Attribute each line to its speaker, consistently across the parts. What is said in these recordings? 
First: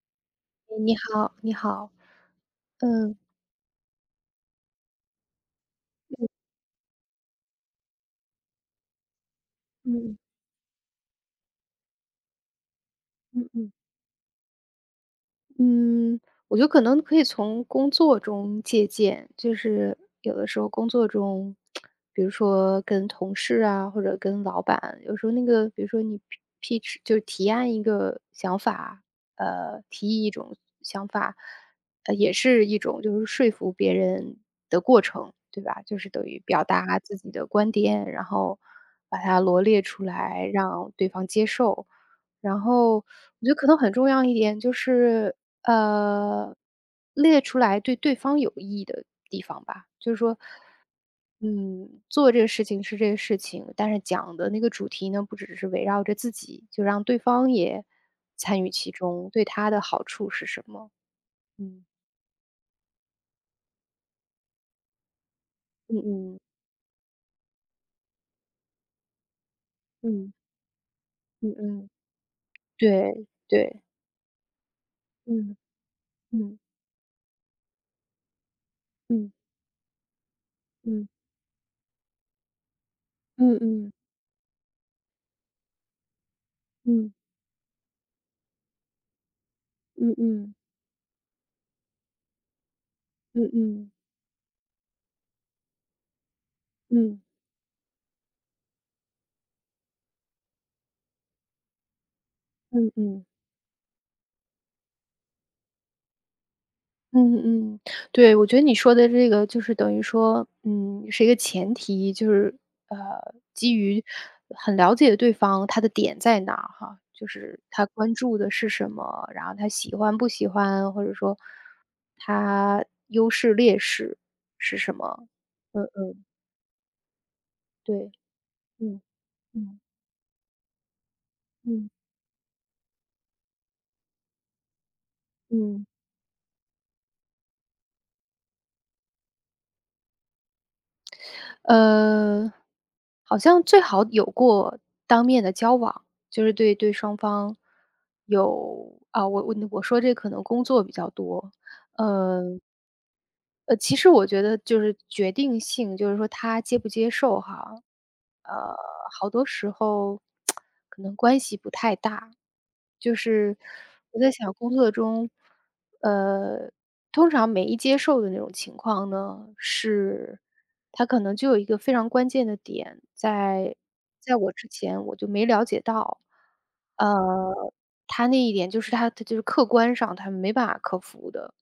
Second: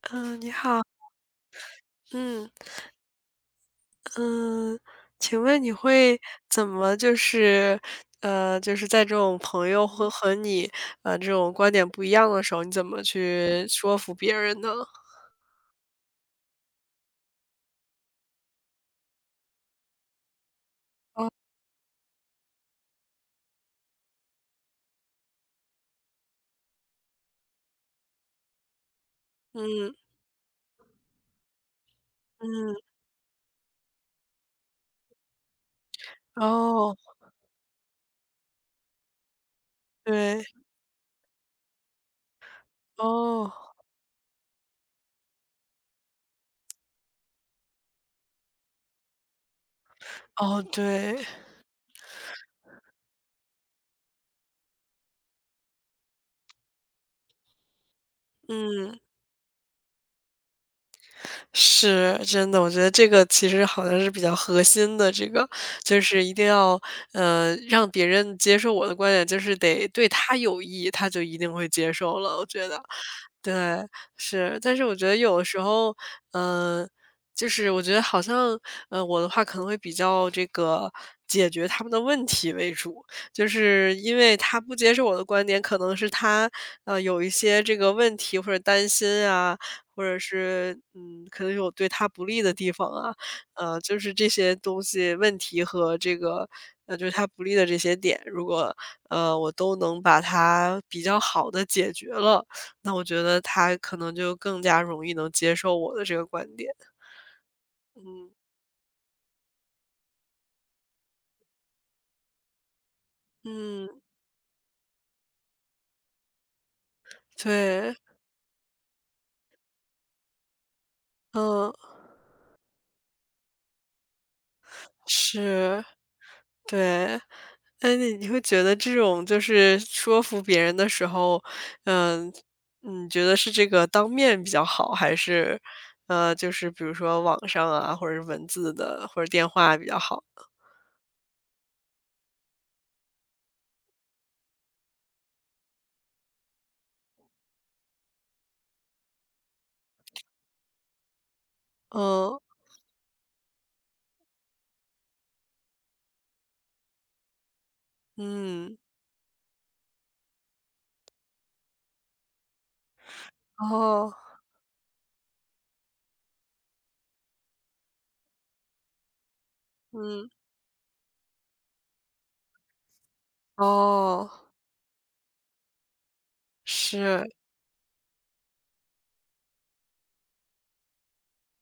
Speaker 1: 嗯，你好，
Speaker 2: 你好，你好。
Speaker 1: 嗯
Speaker 2: 嗯
Speaker 1: 嗯，请问你会怎么就是，就是在这种朋友会
Speaker 2: 嗯
Speaker 1: 和你这种观点不一样的时候，你怎么
Speaker 2: 嗯
Speaker 1: 去
Speaker 2: 嗯
Speaker 1: 说服别人呢？
Speaker 2: 嗯，我觉得可能可以从工作中借鉴，就是有的时候工作中，比如说跟同事啊，或者跟老板，有时候那个，比如说你 pitch 就是提案一个想法，
Speaker 1: 嗯
Speaker 2: 提议一种想法，也是
Speaker 1: 嗯，
Speaker 2: 一种就是说服别人的过程，对吧？就是等于表
Speaker 1: 哦，
Speaker 2: 达自己的观点，然后把它罗列出
Speaker 1: 对，
Speaker 2: 来，让对方接受。然后我觉
Speaker 1: 哦
Speaker 2: 得可能很重要一点就是，呃，列出来对对方有益的地方吧，就是说，
Speaker 1: 哦，对，
Speaker 2: 嗯，做这个事情是这个事情，但是讲的那个主题呢，不只是围绕着自己，就让对方也参与其
Speaker 1: 嗯，
Speaker 2: 中，对他的好处是什么？嗯
Speaker 1: 是真的，我觉得这个其实好像是比较核心的，这个
Speaker 2: 嗯
Speaker 1: 就是一
Speaker 2: 嗯
Speaker 1: 定要让别人接受我的观点，就是得对
Speaker 2: 嗯
Speaker 1: 他有益，他就一
Speaker 2: 嗯
Speaker 1: 定会
Speaker 2: 嗯，
Speaker 1: 接受了，我觉得。
Speaker 2: 对
Speaker 1: 对，
Speaker 2: 对，
Speaker 1: 是，但是我觉得有的
Speaker 2: 嗯
Speaker 1: 时候，
Speaker 2: 嗯
Speaker 1: 嗯，就是我觉得好像，我的
Speaker 2: 嗯
Speaker 1: 话可能会比较这个
Speaker 2: 嗯
Speaker 1: 解决他们的问题为主，就
Speaker 2: 嗯嗯
Speaker 1: 是因为他不接受我的观点，可能是他
Speaker 2: 嗯
Speaker 1: 有一些这个问题或者担心啊，或
Speaker 2: 嗯
Speaker 1: 者
Speaker 2: 嗯
Speaker 1: 是可能有对他不利的地方啊，
Speaker 2: 嗯嗯
Speaker 1: 就是这些东西问题和这个。就是
Speaker 2: 嗯
Speaker 1: 他不利的这些点，如果我都能把它比较好的解决了，
Speaker 2: 嗯
Speaker 1: 那我觉
Speaker 2: 嗯。
Speaker 1: 得他可能就更加容易能接受我的这个观点。
Speaker 2: 嗯嗯，
Speaker 1: 嗯，
Speaker 2: 对，我觉得你说的这个就是等于说，嗯，是一个前提，就是呃，基
Speaker 1: 嗯，
Speaker 2: 于很了解对方他的点在哪儿哈，就是他
Speaker 1: 对，
Speaker 2: 关注的是什么，然后他喜欢不喜欢，或者说
Speaker 1: 嗯，
Speaker 2: 他优势劣势是什么？
Speaker 1: 是，
Speaker 2: 嗯嗯，
Speaker 1: 对。那你
Speaker 2: 对，
Speaker 1: 你会觉得这
Speaker 2: 嗯
Speaker 1: 种就是
Speaker 2: 嗯
Speaker 1: 说服别人的时候，
Speaker 2: 嗯
Speaker 1: 嗯，你觉得是这个当面比较好，还是，
Speaker 2: 嗯。
Speaker 1: 就是比如说网上啊，或者是文字的，或者电话比较好？
Speaker 2: 呃，好像最好有过当面的交往，就是对对双方有啊，我说这可能工作比较多，
Speaker 1: 嗯，
Speaker 2: 呃其实我觉得就是决定性，就是说他接不接受哈，呃，
Speaker 1: 嗯，
Speaker 2: 好多时候 可能关系不太大。就是
Speaker 1: 哦，
Speaker 2: 我在想工作中，呃，通常没接受的那种情况呢，
Speaker 1: 嗯，
Speaker 2: 是他可能就有一个非常关键的点，在
Speaker 1: 哦，
Speaker 2: 在我之前我就没了解到，
Speaker 1: 是，
Speaker 2: 呃，他那一点就是他就是客观上他没办法克服的。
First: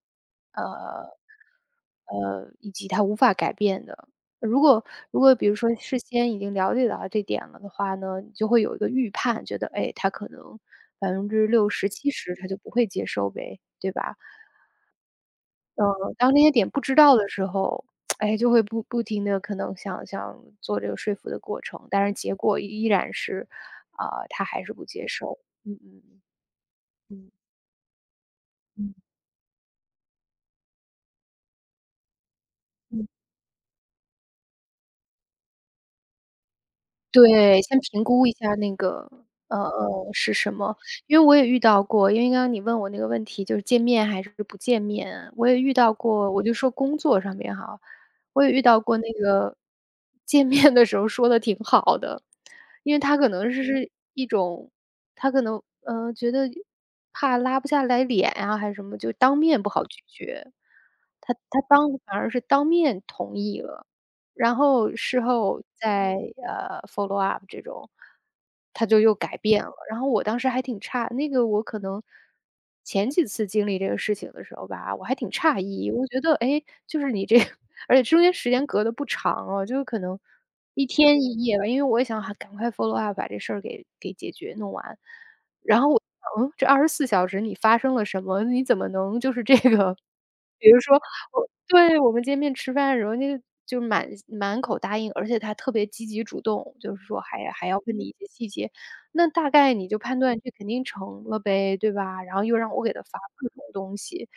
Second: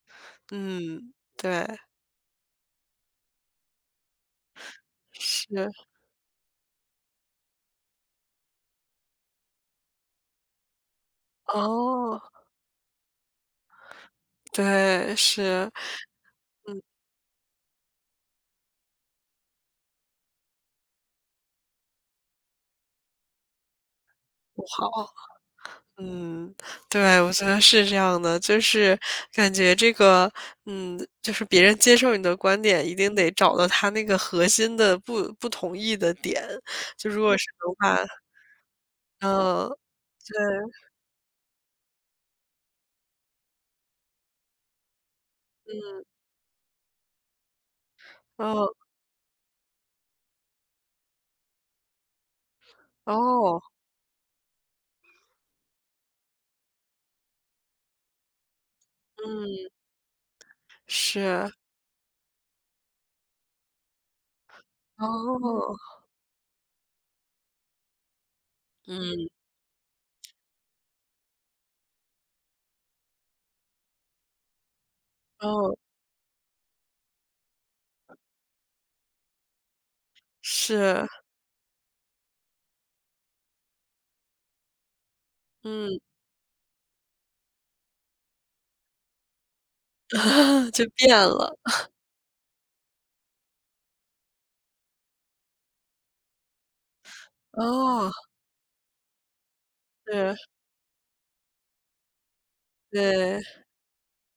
Speaker 1: 嗯，
Speaker 2: 呃。
Speaker 1: 对，
Speaker 2: 以及他无法改变的。如果如果比如
Speaker 1: 是，
Speaker 2: 说事先已经了解到这点了的话呢，你就会有一个预判，觉得哎，他可能百分之六十、七
Speaker 1: 哦。
Speaker 2: 十，他就不会接受呗，对吧？
Speaker 1: 对，是。
Speaker 2: 呃，当这些点不知道的时候，哎，就会不停的可能想想做这个说服的过程，但是结果依然是，啊，他
Speaker 1: 不
Speaker 2: 还是不接
Speaker 1: 好。
Speaker 2: 受。嗯嗯嗯，
Speaker 1: 嗯，对，我觉得是这样的，就
Speaker 2: 嗯。
Speaker 1: 是感觉这个，嗯，就是别人接受你的观点，一
Speaker 2: 嗯。
Speaker 1: 定得找到他那个核心的不同意的点，就如果是
Speaker 2: 对，
Speaker 1: 能
Speaker 2: 先
Speaker 1: 把
Speaker 2: 评估一下那个，
Speaker 1: 嗯，
Speaker 2: 是什么。
Speaker 1: 对，
Speaker 2: 因为我也遇到过，因为刚刚你问我那个问题，就是见面还是不见面，我也遇到
Speaker 1: 嗯，
Speaker 2: 过，我就说工作上面哈，我也遇
Speaker 1: 哦，
Speaker 2: 到过那个见面的时候说的挺好的，因为他可能
Speaker 1: 哦，
Speaker 2: 是一种，他可能，觉得怕拉不下来脸啊，还是什么，就当面不
Speaker 1: 嗯，
Speaker 2: 好拒绝，他
Speaker 1: 是，
Speaker 2: 他当反而是当面同意了。然后事后
Speaker 1: 哦，
Speaker 2: 再，follow up 这种，他就又
Speaker 1: 嗯，
Speaker 2: 改变了。然后我当时还挺诧那个我可能前几次经历这个事情的时候吧，我还挺诧
Speaker 1: 哦，
Speaker 2: 异，我觉得，哎，就是你这 而且中间时间隔的不长哦，就是可能一
Speaker 1: 是，
Speaker 2: 天一夜吧，因为我也想啊赶快 follow up 把这事儿给解决弄完。然后
Speaker 1: 嗯，
Speaker 2: 我想嗯，这二十四小时你发生了什么？你怎么能就是这个 比如
Speaker 1: 就
Speaker 2: 说
Speaker 1: 变
Speaker 2: 我
Speaker 1: 了，
Speaker 2: 对，我们见面吃饭的时候，那个就满满口答应，而且他特别积极主动，就是说还要问你
Speaker 1: 哦，
Speaker 2: 一些细节，那大概你就判
Speaker 1: 是，
Speaker 2: 断这肯定成了呗，对吧？然后又让我给他发
Speaker 1: 对，
Speaker 2: 各种东西，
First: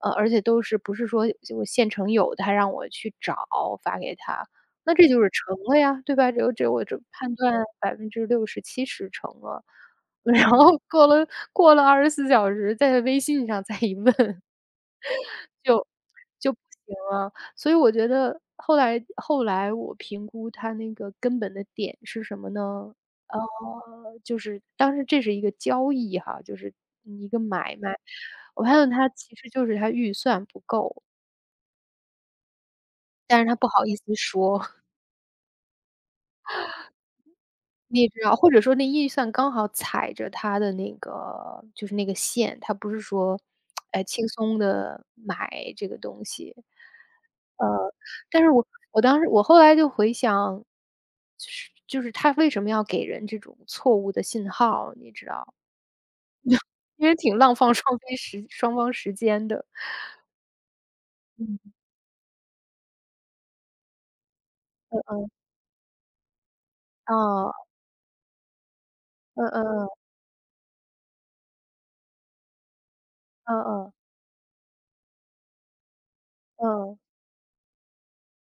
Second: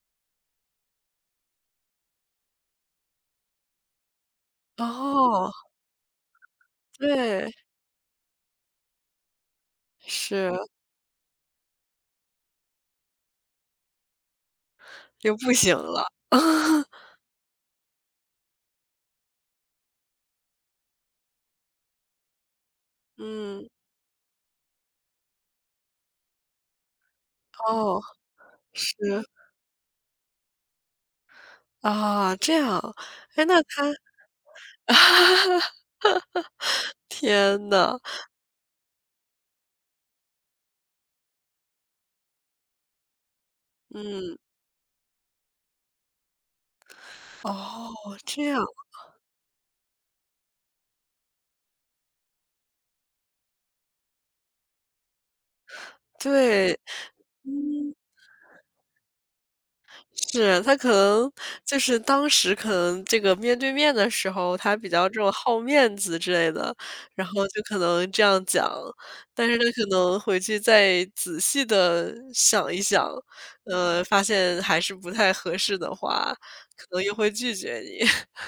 Speaker 2: 而且都是不是说我现成有的，他让我去找发给他，那这就是
Speaker 1: 哦，
Speaker 2: 成了呀，对吧？这这我这判
Speaker 1: 对，
Speaker 2: 断60% 70%成了。然
Speaker 1: 是。
Speaker 2: 后过了24小时，在微信上再一问
Speaker 1: 又不行了。
Speaker 2: 就不行 了。所以我觉得后来我评估它那个根本的点是什么呢？呃，
Speaker 1: 嗯，
Speaker 2: 就是当时这是一个交易哈，就是一个买卖。
Speaker 1: 哦，
Speaker 2: 我发现
Speaker 1: 是，
Speaker 2: 他其实就是他预算不够，
Speaker 1: 啊，这样。
Speaker 2: 但
Speaker 1: 哎，
Speaker 2: 是他
Speaker 1: 那
Speaker 2: 不好
Speaker 1: 他
Speaker 2: 意思说。
Speaker 1: 天呐，
Speaker 2: 你也知道，或者说那预算刚好踩着他的那个就是那个线，他不是说，哎，轻
Speaker 1: 嗯，
Speaker 2: 松的买这个东西。
Speaker 1: 哦，这
Speaker 2: 但是
Speaker 1: 样，
Speaker 2: 我我当时我后来就回想，就是他为什么要给人这种错误的信号，你知道？
Speaker 1: 对，
Speaker 2: 因为挺浪费
Speaker 1: 嗯。
Speaker 2: 双飞时双方时间的。
Speaker 1: 是，他可能
Speaker 2: 嗯。
Speaker 1: 就是当时可能这个面对面的时候，他比
Speaker 2: 嗯
Speaker 1: 较这种
Speaker 2: 嗯，
Speaker 1: 好面子之类的，然后
Speaker 2: 啊，
Speaker 1: 就可能这样讲。
Speaker 2: 嗯
Speaker 1: 但是
Speaker 2: 嗯
Speaker 1: 他可
Speaker 2: 嗯，
Speaker 1: 能回去再仔细的想一想，
Speaker 2: 嗯嗯，
Speaker 1: 发现还是不太合适的话，可
Speaker 2: 嗯。
Speaker 1: 能又会拒绝你。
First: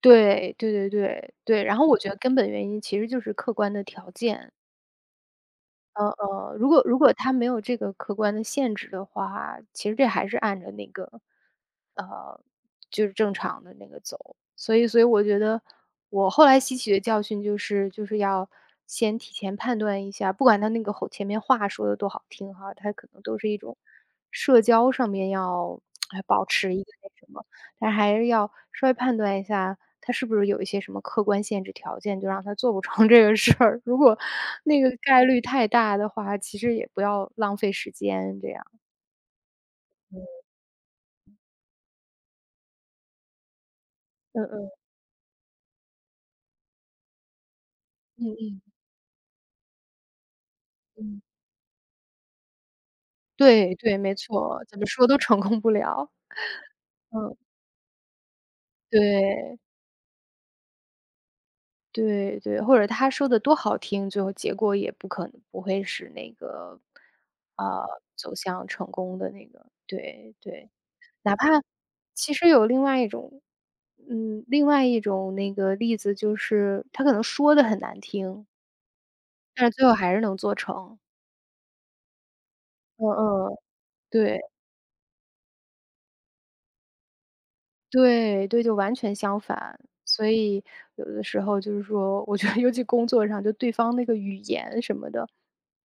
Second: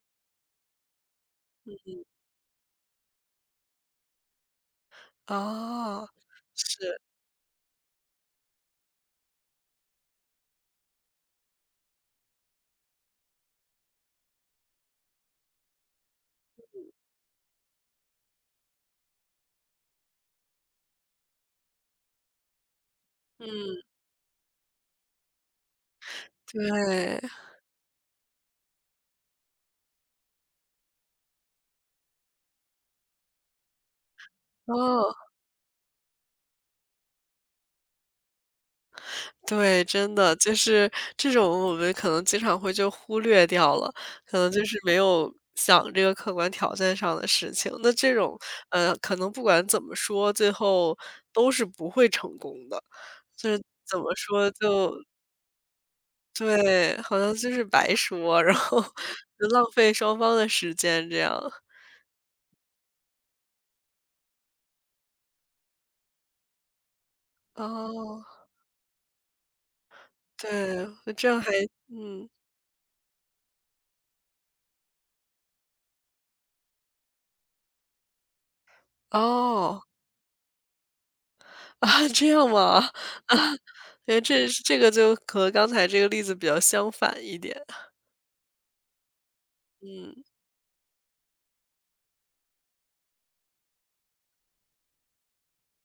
Speaker 2: 对，对对对，对，然后我觉得根本原因其实就是客观的条件。
Speaker 1: 哦，
Speaker 2: 如果
Speaker 1: 是，
Speaker 2: 如果它没有这个客观的限制的话，其实这还是按着那个，呃，就是正常的那个走。所以所以我觉得我后来吸取的教训就是，就是要先提前判断一下，不管他那个后前面话说的多好听哈，他可能都是一种
Speaker 1: 嗯，
Speaker 2: 社交上面要，哎，保持一个那
Speaker 1: 对，
Speaker 2: 什么但还是要稍微判断一下，他是不是有一些什么客观限制条件，就让他做不成 这个事儿。如果那个
Speaker 1: 哦。
Speaker 2: 概率太大的话，其实也不要浪费时间这样。
Speaker 1: 对，真的，就是这种我们可能经常会就忽略掉了，可
Speaker 2: 嗯
Speaker 1: 能就
Speaker 2: 嗯，
Speaker 1: 是没有想这个客观条件上的事情。那这
Speaker 2: 嗯
Speaker 1: 种，
Speaker 2: 嗯
Speaker 1: 可能不管怎么说，最后
Speaker 2: 嗯，
Speaker 1: 都是不会成功的。就是
Speaker 2: 对对，
Speaker 1: 怎么
Speaker 2: 没
Speaker 1: 说
Speaker 2: 错，怎么
Speaker 1: 就
Speaker 2: 说都成功不了。
Speaker 1: 对，好像
Speaker 2: 嗯，
Speaker 1: 就是白说，然后就
Speaker 2: 对
Speaker 1: 浪费双方的时间这样。
Speaker 2: 对对，或者他说的多好听，最后结果也不可能不会是那个，呃，
Speaker 1: 哦，
Speaker 2: 走向成功的那个，对对。
Speaker 1: 对，这
Speaker 2: 哪
Speaker 1: 样
Speaker 2: 怕
Speaker 1: 还嗯，
Speaker 2: 其实有另外一种嗯，另外一种那个例子就是他可能说的很难听，但是
Speaker 1: 哦。
Speaker 2: 最后还是能做成。
Speaker 1: 啊，这样吗？
Speaker 2: 嗯
Speaker 1: 啊，
Speaker 2: 嗯，
Speaker 1: 因为
Speaker 2: 对，
Speaker 1: 这个就和刚才这个例子比较相反一点。
Speaker 2: 对，对，就完全相反。
Speaker 1: 嗯，
Speaker 2: 所以有的时候就是说，我觉得尤其工作上，就对方那个语言什么的，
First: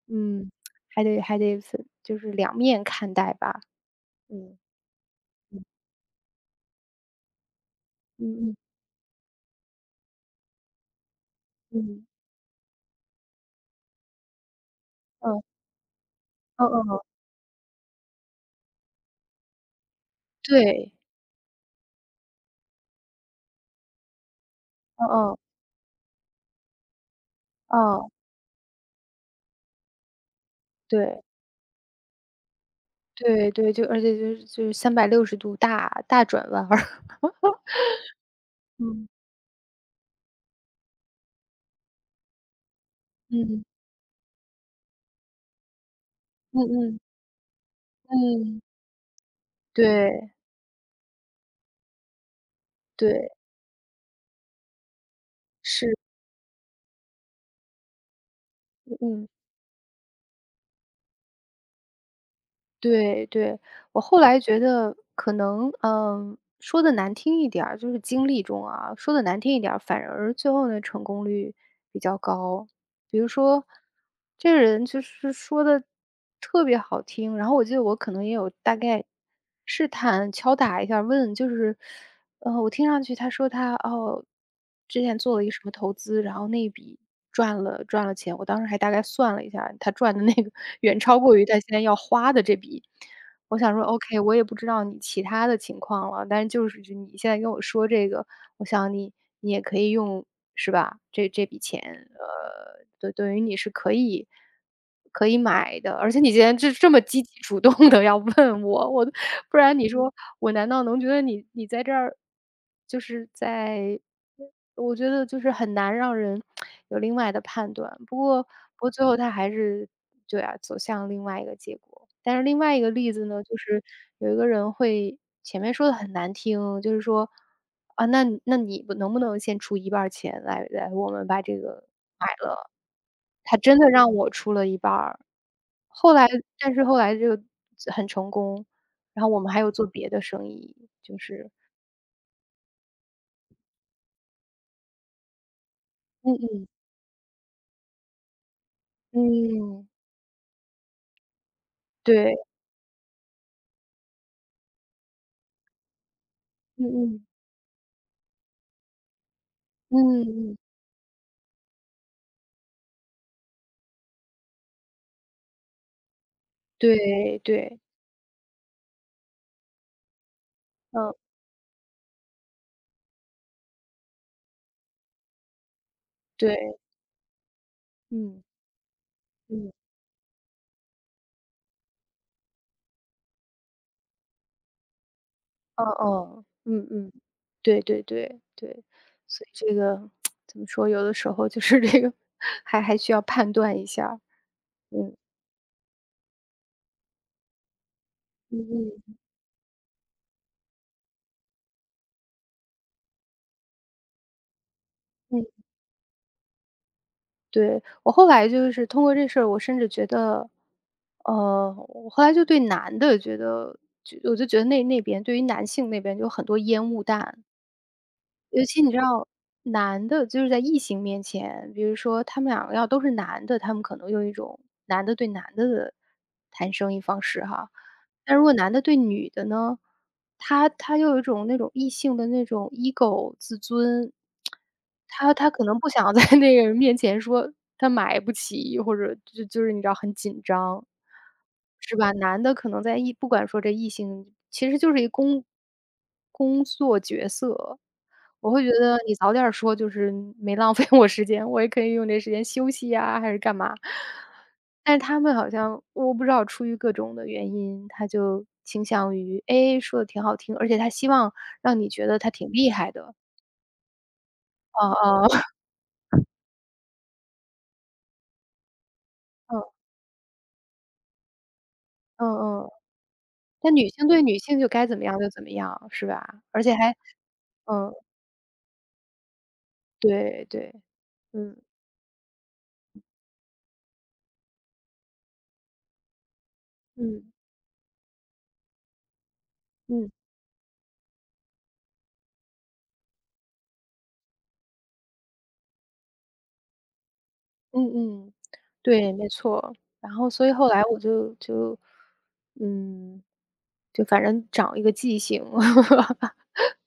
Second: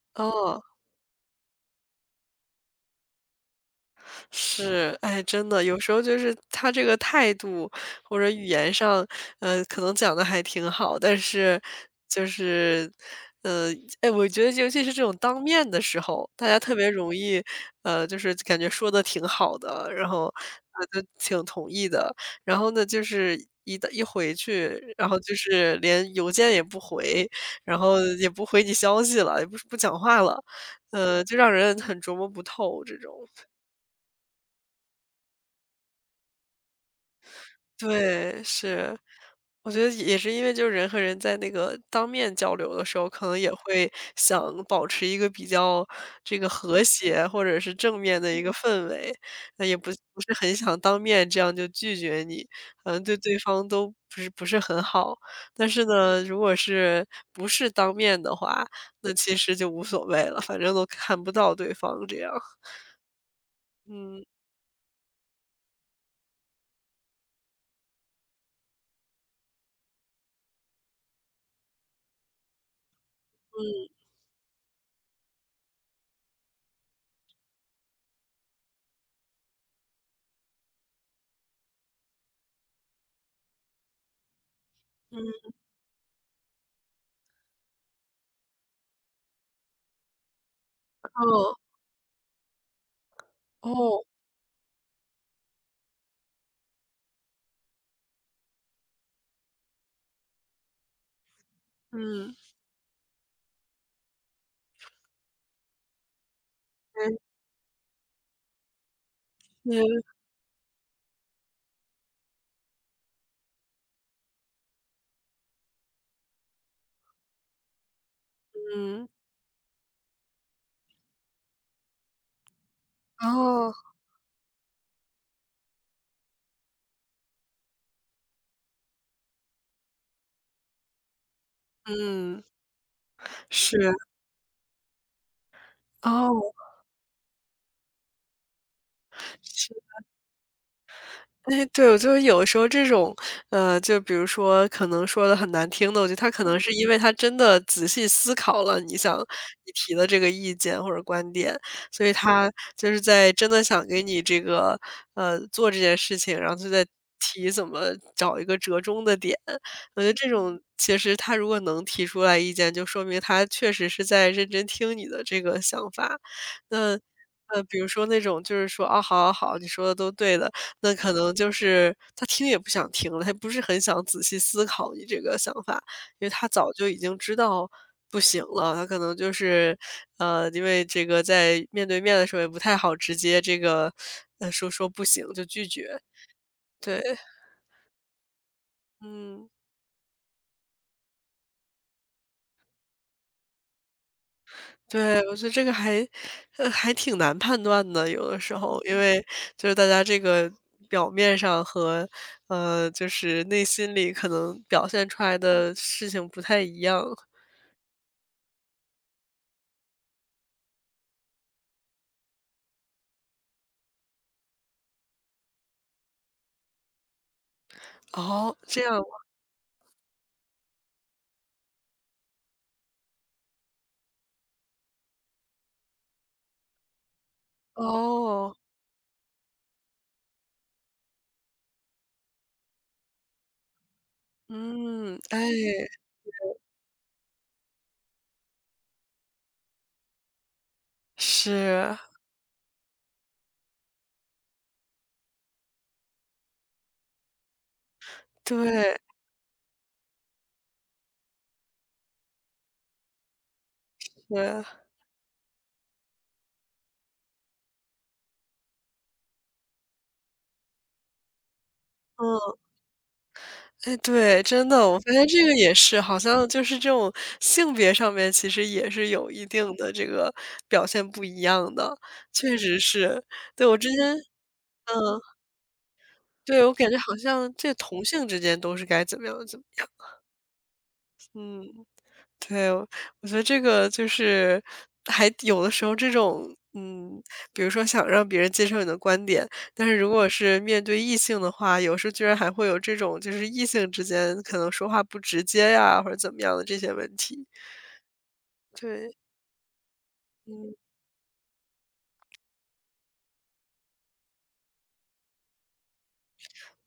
Speaker 2: 嗯，
Speaker 1: 哦。
Speaker 2: 还得分就是两面看待吧。嗯，
Speaker 1: 是，哎，真的，
Speaker 2: 嗯，
Speaker 1: 有时候就是他这个态度或者语
Speaker 2: 嗯嗯
Speaker 1: 言上，可能讲的还挺好，但是
Speaker 2: 嗯，
Speaker 1: 就是，呃，哎，我觉得尤其是这种当
Speaker 2: 嗯，
Speaker 1: 面的时候，大家
Speaker 2: 嗯
Speaker 1: 特别
Speaker 2: 嗯，
Speaker 1: 容易，就是感觉说的挺好的，然后，
Speaker 2: 对，
Speaker 1: 就挺同意的，然后呢，就是一回去，
Speaker 2: 嗯
Speaker 1: 然后就
Speaker 2: 嗯，
Speaker 1: 是连邮件也不回，然后
Speaker 2: 嗯，
Speaker 1: 也不回你消息了，也不是不讲话了，
Speaker 2: 对。
Speaker 1: 就让人很琢磨不透这种。
Speaker 2: 对对，而且就是360度大大转弯儿。
Speaker 1: 对，是。
Speaker 2: 嗯，
Speaker 1: 我觉得也是因为就是人和人在那个当面交流的时候，可能也
Speaker 2: 嗯，
Speaker 1: 会想保持一个比较这个
Speaker 2: 嗯
Speaker 1: 和
Speaker 2: 嗯，
Speaker 1: 谐或者是正面的一个
Speaker 2: 嗯，
Speaker 1: 氛围，那也不
Speaker 2: 对，
Speaker 1: 是很想当面这样就拒绝你，好像对
Speaker 2: 对，
Speaker 1: 对方都不是很好。但是
Speaker 2: 是，
Speaker 1: 呢，如果不是当面的话，那
Speaker 2: 嗯，嗯
Speaker 1: 其实就无所谓了，反正都看不到对方这样。
Speaker 2: 对对。我后
Speaker 1: 嗯
Speaker 2: 来觉得可能，嗯说的难听一点儿，就是经历中啊，说的难听一点儿，反而最后呢成功率比较高。比如说，
Speaker 1: 嗯
Speaker 2: 这人就是说的特别好听，然后我记得我可能也有大概试探敲打一下儿问，就是我听上去他说他，哦，之前做了一
Speaker 1: 嗯，
Speaker 2: 个什么投资，然后那一笔赚了钱，我当时还大概算了一下，他赚的那个 远超过于他
Speaker 1: 哦
Speaker 2: 现在要花的这笔。我想说
Speaker 1: 哦，
Speaker 2: ，OK，我也不知道你其他的情况了，但是就是就你现在跟我说这个，我想你你也可以用，是吧？这这笔钱，
Speaker 1: 嗯，
Speaker 2: 对，对于你是可以买的，而且你今天这这么积
Speaker 1: 嗯
Speaker 2: 极主动的要问我，我不然你
Speaker 1: 是
Speaker 2: 说我难道能觉得你你在这儿就是在我觉得就是很难让人有另外的判断。不过不过最
Speaker 1: 嗯。
Speaker 2: 后他还是对啊，走向另外一个结果。但是另外一个例子呢，就
Speaker 1: 哦，
Speaker 2: 是有一个人会前面说的很难听，就是说：“啊，那你那你不能不能先出一半儿钱来我们把这个买
Speaker 1: 嗯，
Speaker 2: 了？”他真的
Speaker 1: 是，
Speaker 2: 让我出了一半儿。后来
Speaker 1: 哦。
Speaker 2: 但是后来这个很成功，然后我们还有做别的生意，就是
Speaker 1: 哎，对，我就是有的时候这种，就比如说可能说的很难听的，我觉得他
Speaker 2: 嗯
Speaker 1: 可能
Speaker 2: 嗯，
Speaker 1: 是因为他真的仔细思考了你
Speaker 2: 嗯，
Speaker 1: 提的这个意见或者观点，所以
Speaker 2: 对，
Speaker 1: 他就是在真的想给你这个，做这件事情，然后就在
Speaker 2: 嗯嗯。
Speaker 1: 提怎么找一个折中的点。
Speaker 2: 嗯
Speaker 1: 我觉得这
Speaker 2: 嗯，
Speaker 1: 种其实他如果能提出来意见，就说明他确实是在认真听你的这个想法。那，
Speaker 2: 对
Speaker 1: 比
Speaker 2: 对，
Speaker 1: 如说那种就是说，啊，好好好，你说的都对的，那可
Speaker 2: 嗯，
Speaker 1: 能就是他听也不想听了，他不是很想仔细思考你这个想法，因为他早
Speaker 2: 对，
Speaker 1: 就已经知道不
Speaker 2: 嗯，
Speaker 1: 行了。他可能就
Speaker 2: 嗯，嗯嗯，
Speaker 1: 是，因为这个在面对面的时候也不太好直接这个，说不行就拒
Speaker 2: 哦
Speaker 1: 绝。
Speaker 2: 哦，嗯
Speaker 1: 对，
Speaker 2: 嗯，对对对对，所
Speaker 1: 嗯，
Speaker 2: 以这个 怎么说，有的时候就是这个 还需要判断一下儿嗯
Speaker 1: 对，我觉得这个还，还挺难判断的，有的时
Speaker 2: 嗯
Speaker 1: 候，因
Speaker 2: 嗯
Speaker 1: 为就是大家这个表面上和，就是内心里可能表现出来
Speaker 2: 嗯，
Speaker 1: 的事情不太一样。
Speaker 2: 对，我后来就是通过这事儿，我甚至觉得，我后来就对男的觉得，就我就觉得那边对于男性那边就很多烟雾弹。
Speaker 1: 哦，
Speaker 2: 尤
Speaker 1: 这
Speaker 2: 其你
Speaker 1: 样
Speaker 2: 知
Speaker 1: 吗？
Speaker 2: 道，男的就是在异性面前，比如说他们两个要都是男的，他们可能用一种男的对男的的谈生意方式哈。但如
Speaker 1: 哦，
Speaker 2: 果男的对女的呢，他又有一种那种异性的那种 ego 自尊，
Speaker 1: 嗯，
Speaker 2: 他
Speaker 1: 哎，
Speaker 2: 他可能不想在那个人面前说他买不起，或者就是你知道很紧张，
Speaker 1: 是，
Speaker 2: 是吧？男的可能在异不管说这异性，其实就是一公工作角色，我会觉
Speaker 1: 对，
Speaker 2: 得你早点儿说就是没浪费我时间，我也可以用这时间休息呀，还是干嘛。
Speaker 1: 对，
Speaker 2: 但是他们好像我不知道出于各种的原因，他就倾向于，哎，说的挺好听，而且他希望让你觉得他挺
Speaker 1: 嗯，
Speaker 2: 厉害的。
Speaker 1: 哎，对，真的，
Speaker 2: 嗯
Speaker 1: 我发现
Speaker 2: 嗯
Speaker 1: 这个 也是，好像就是这种性别上面其实也是有一
Speaker 2: 嗯，
Speaker 1: 定的这个表现不一样的，
Speaker 2: 嗯
Speaker 1: 确
Speaker 2: 嗯，
Speaker 1: 实是。对，
Speaker 2: 但
Speaker 1: 我之
Speaker 2: 女性
Speaker 1: 前
Speaker 2: 对女性就该
Speaker 1: 嗯，
Speaker 2: 怎么样就怎么样，是吧？而
Speaker 1: 对，我
Speaker 2: 且
Speaker 1: 感
Speaker 2: 还
Speaker 1: 觉好像这
Speaker 2: 嗯，
Speaker 1: 同性之间都是该怎么样怎么样，
Speaker 2: 对对，嗯，
Speaker 1: 嗯。对，我觉得这个就是还有的时候这种，嗯，
Speaker 2: 嗯，
Speaker 1: 比如说想让别人接受你的观点，但是如
Speaker 2: 嗯。
Speaker 1: 果是面对异性的话，有时候居然还会有这种，就是异性之间可能说话不直接呀，或者怎么样的这些问题。
Speaker 2: 嗯嗯，对，
Speaker 1: 对，
Speaker 2: 没错。然后所以后
Speaker 1: 嗯，
Speaker 2: 来我就就，嗯，就反正长一个记性。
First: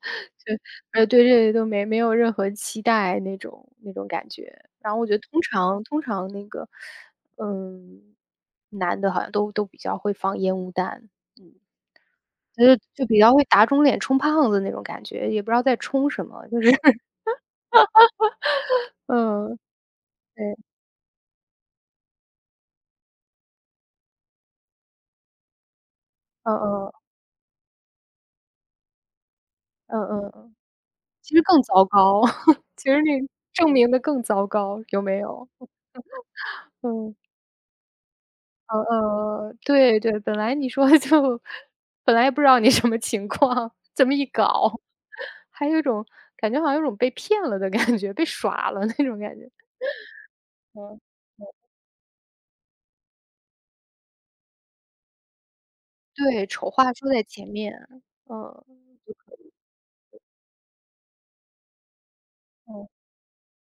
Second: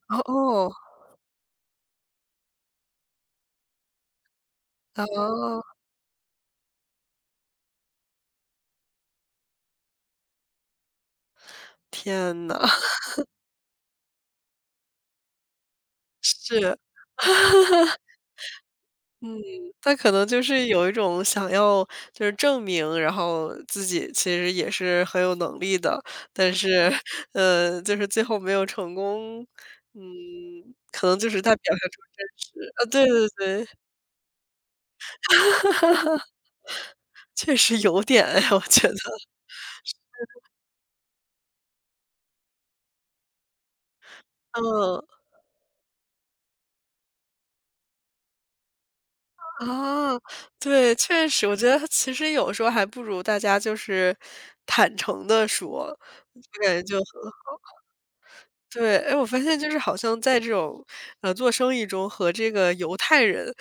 Speaker 1: 哦
Speaker 2: 对这些都没有任何期待那种那种感觉。然后
Speaker 1: 哦，
Speaker 2: 我觉得通
Speaker 1: 哦，
Speaker 2: 常通常那个，嗯，男的好像都比较会放烟雾弹，
Speaker 1: 天呐，
Speaker 2: 就是 就比较会打肿脸充胖子那种感觉，也不知道在充什么，就是
Speaker 1: 是。嗯，
Speaker 2: 嗯，
Speaker 1: 他可能就
Speaker 2: 对，
Speaker 1: 是有一种想要就是证明，然后自己其实也是很有能力的，但
Speaker 2: 嗯
Speaker 1: 是，
Speaker 2: 嗯，
Speaker 1: 就是最后没有成功，
Speaker 2: 嗯
Speaker 1: 嗯，
Speaker 2: 嗯嗯。
Speaker 1: 可能就
Speaker 2: 其实
Speaker 1: 是他
Speaker 2: 更
Speaker 1: 表现
Speaker 2: 糟
Speaker 1: 出
Speaker 2: 糕，
Speaker 1: 真 实啊，
Speaker 2: 其实
Speaker 1: 对
Speaker 2: 那
Speaker 1: 对对，
Speaker 2: 证明的更糟糕，有没有？嗯，
Speaker 1: 确实有点哎我觉得，
Speaker 2: 对对，本来你说就本来也不知道你什么情况，这么一搞，
Speaker 1: 嗯。
Speaker 2: 还有一种感觉好像有种被骗了的感觉，被耍了那种感觉。
Speaker 1: 啊，对，
Speaker 2: 嗯，
Speaker 1: 确实，
Speaker 2: 嗯
Speaker 1: 我觉得其实有时候还不如大家就是坦诚的说，我
Speaker 2: 对，丑
Speaker 1: 感觉
Speaker 2: 话
Speaker 1: 就
Speaker 2: 说在
Speaker 1: 很
Speaker 2: 前面，嗯，
Speaker 1: 对，哎，我发现就是好像在这种，做生意中和这个
Speaker 2: 嗯，
Speaker 1: 犹太人，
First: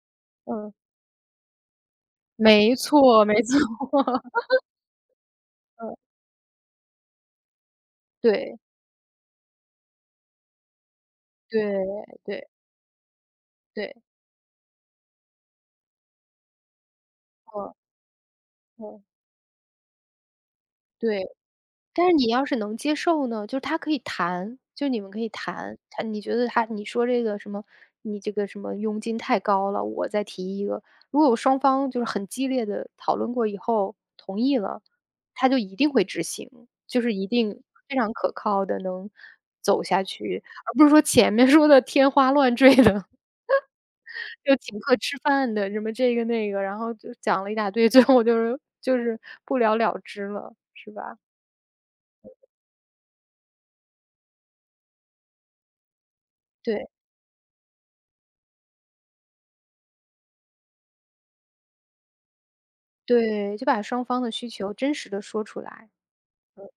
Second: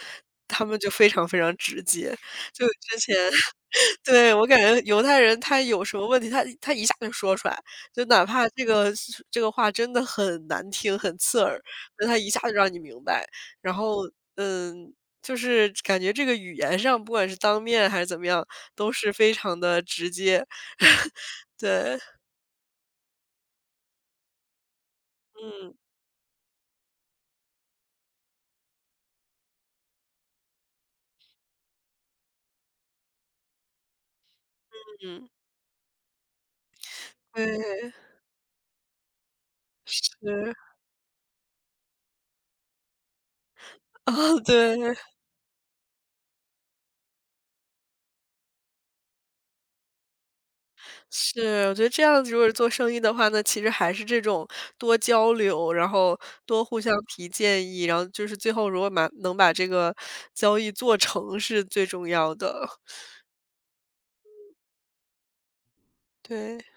Speaker 1: 他
Speaker 2: 嗯，
Speaker 1: 们就非常非常直接。就
Speaker 2: 没
Speaker 1: 之前
Speaker 2: 错没错，
Speaker 1: 对，我感觉犹太人他有
Speaker 2: 嗯，
Speaker 1: 什么问题，他一下就说出来，就哪怕
Speaker 2: 对
Speaker 1: 这个话真的很难听、很刺耳，
Speaker 2: 对
Speaker 1: 那他一下
Speaker 2: 对
Speaker 1: 就让你明白。然
Speaker 2: 对，
Speaker 1: 后，嗯，就是感觉这个语言上，不管是当
Speaker 2: 嗯，
Speaker 1: 面还是怎么样，都
Speaker 2: 嗯，
Speaker 1: 是非常的直接。
Speaker 2: 对。
Speaker 1: 对，
Speaker 2: 但是你要是能接受呢，就是他可以谈，就你们可以
Speaker 1: 嗯
Speaker 2: 谈，他你觉得他你说这个什么，你这个什么佣金太高了，我再提一个。如果双方就是很激烈的讨论过以后同意了，
Speaker 1: 嗯，
Speaker 2: 他就一定会执行，就是一
Speaker 1: 对，
Speaker 2: 定
Speaker 1: 对
Speaker 2: 非常可靠的能走下去，而不是说前面说的天花乱坠的，
Speaker 1: 啊，
Speaker 2: 就请
Speaker 1: 对。
Speaker 2: 客吃饭的，什么这个那个，然后就讲了一大堆，最后就是不了了之了，是吧？
Speaker 1: 是，我觉得这样子如果是做生意的话，那其实还是这种多交流，然后多互
Speaker 2: 对。
Speaker 1: 相提建议，然后就是最后如果能把这个交易做成是最重要的，
Speaker 2: 对，就把双方的需求真实的说出来。
Speaker 1: 对。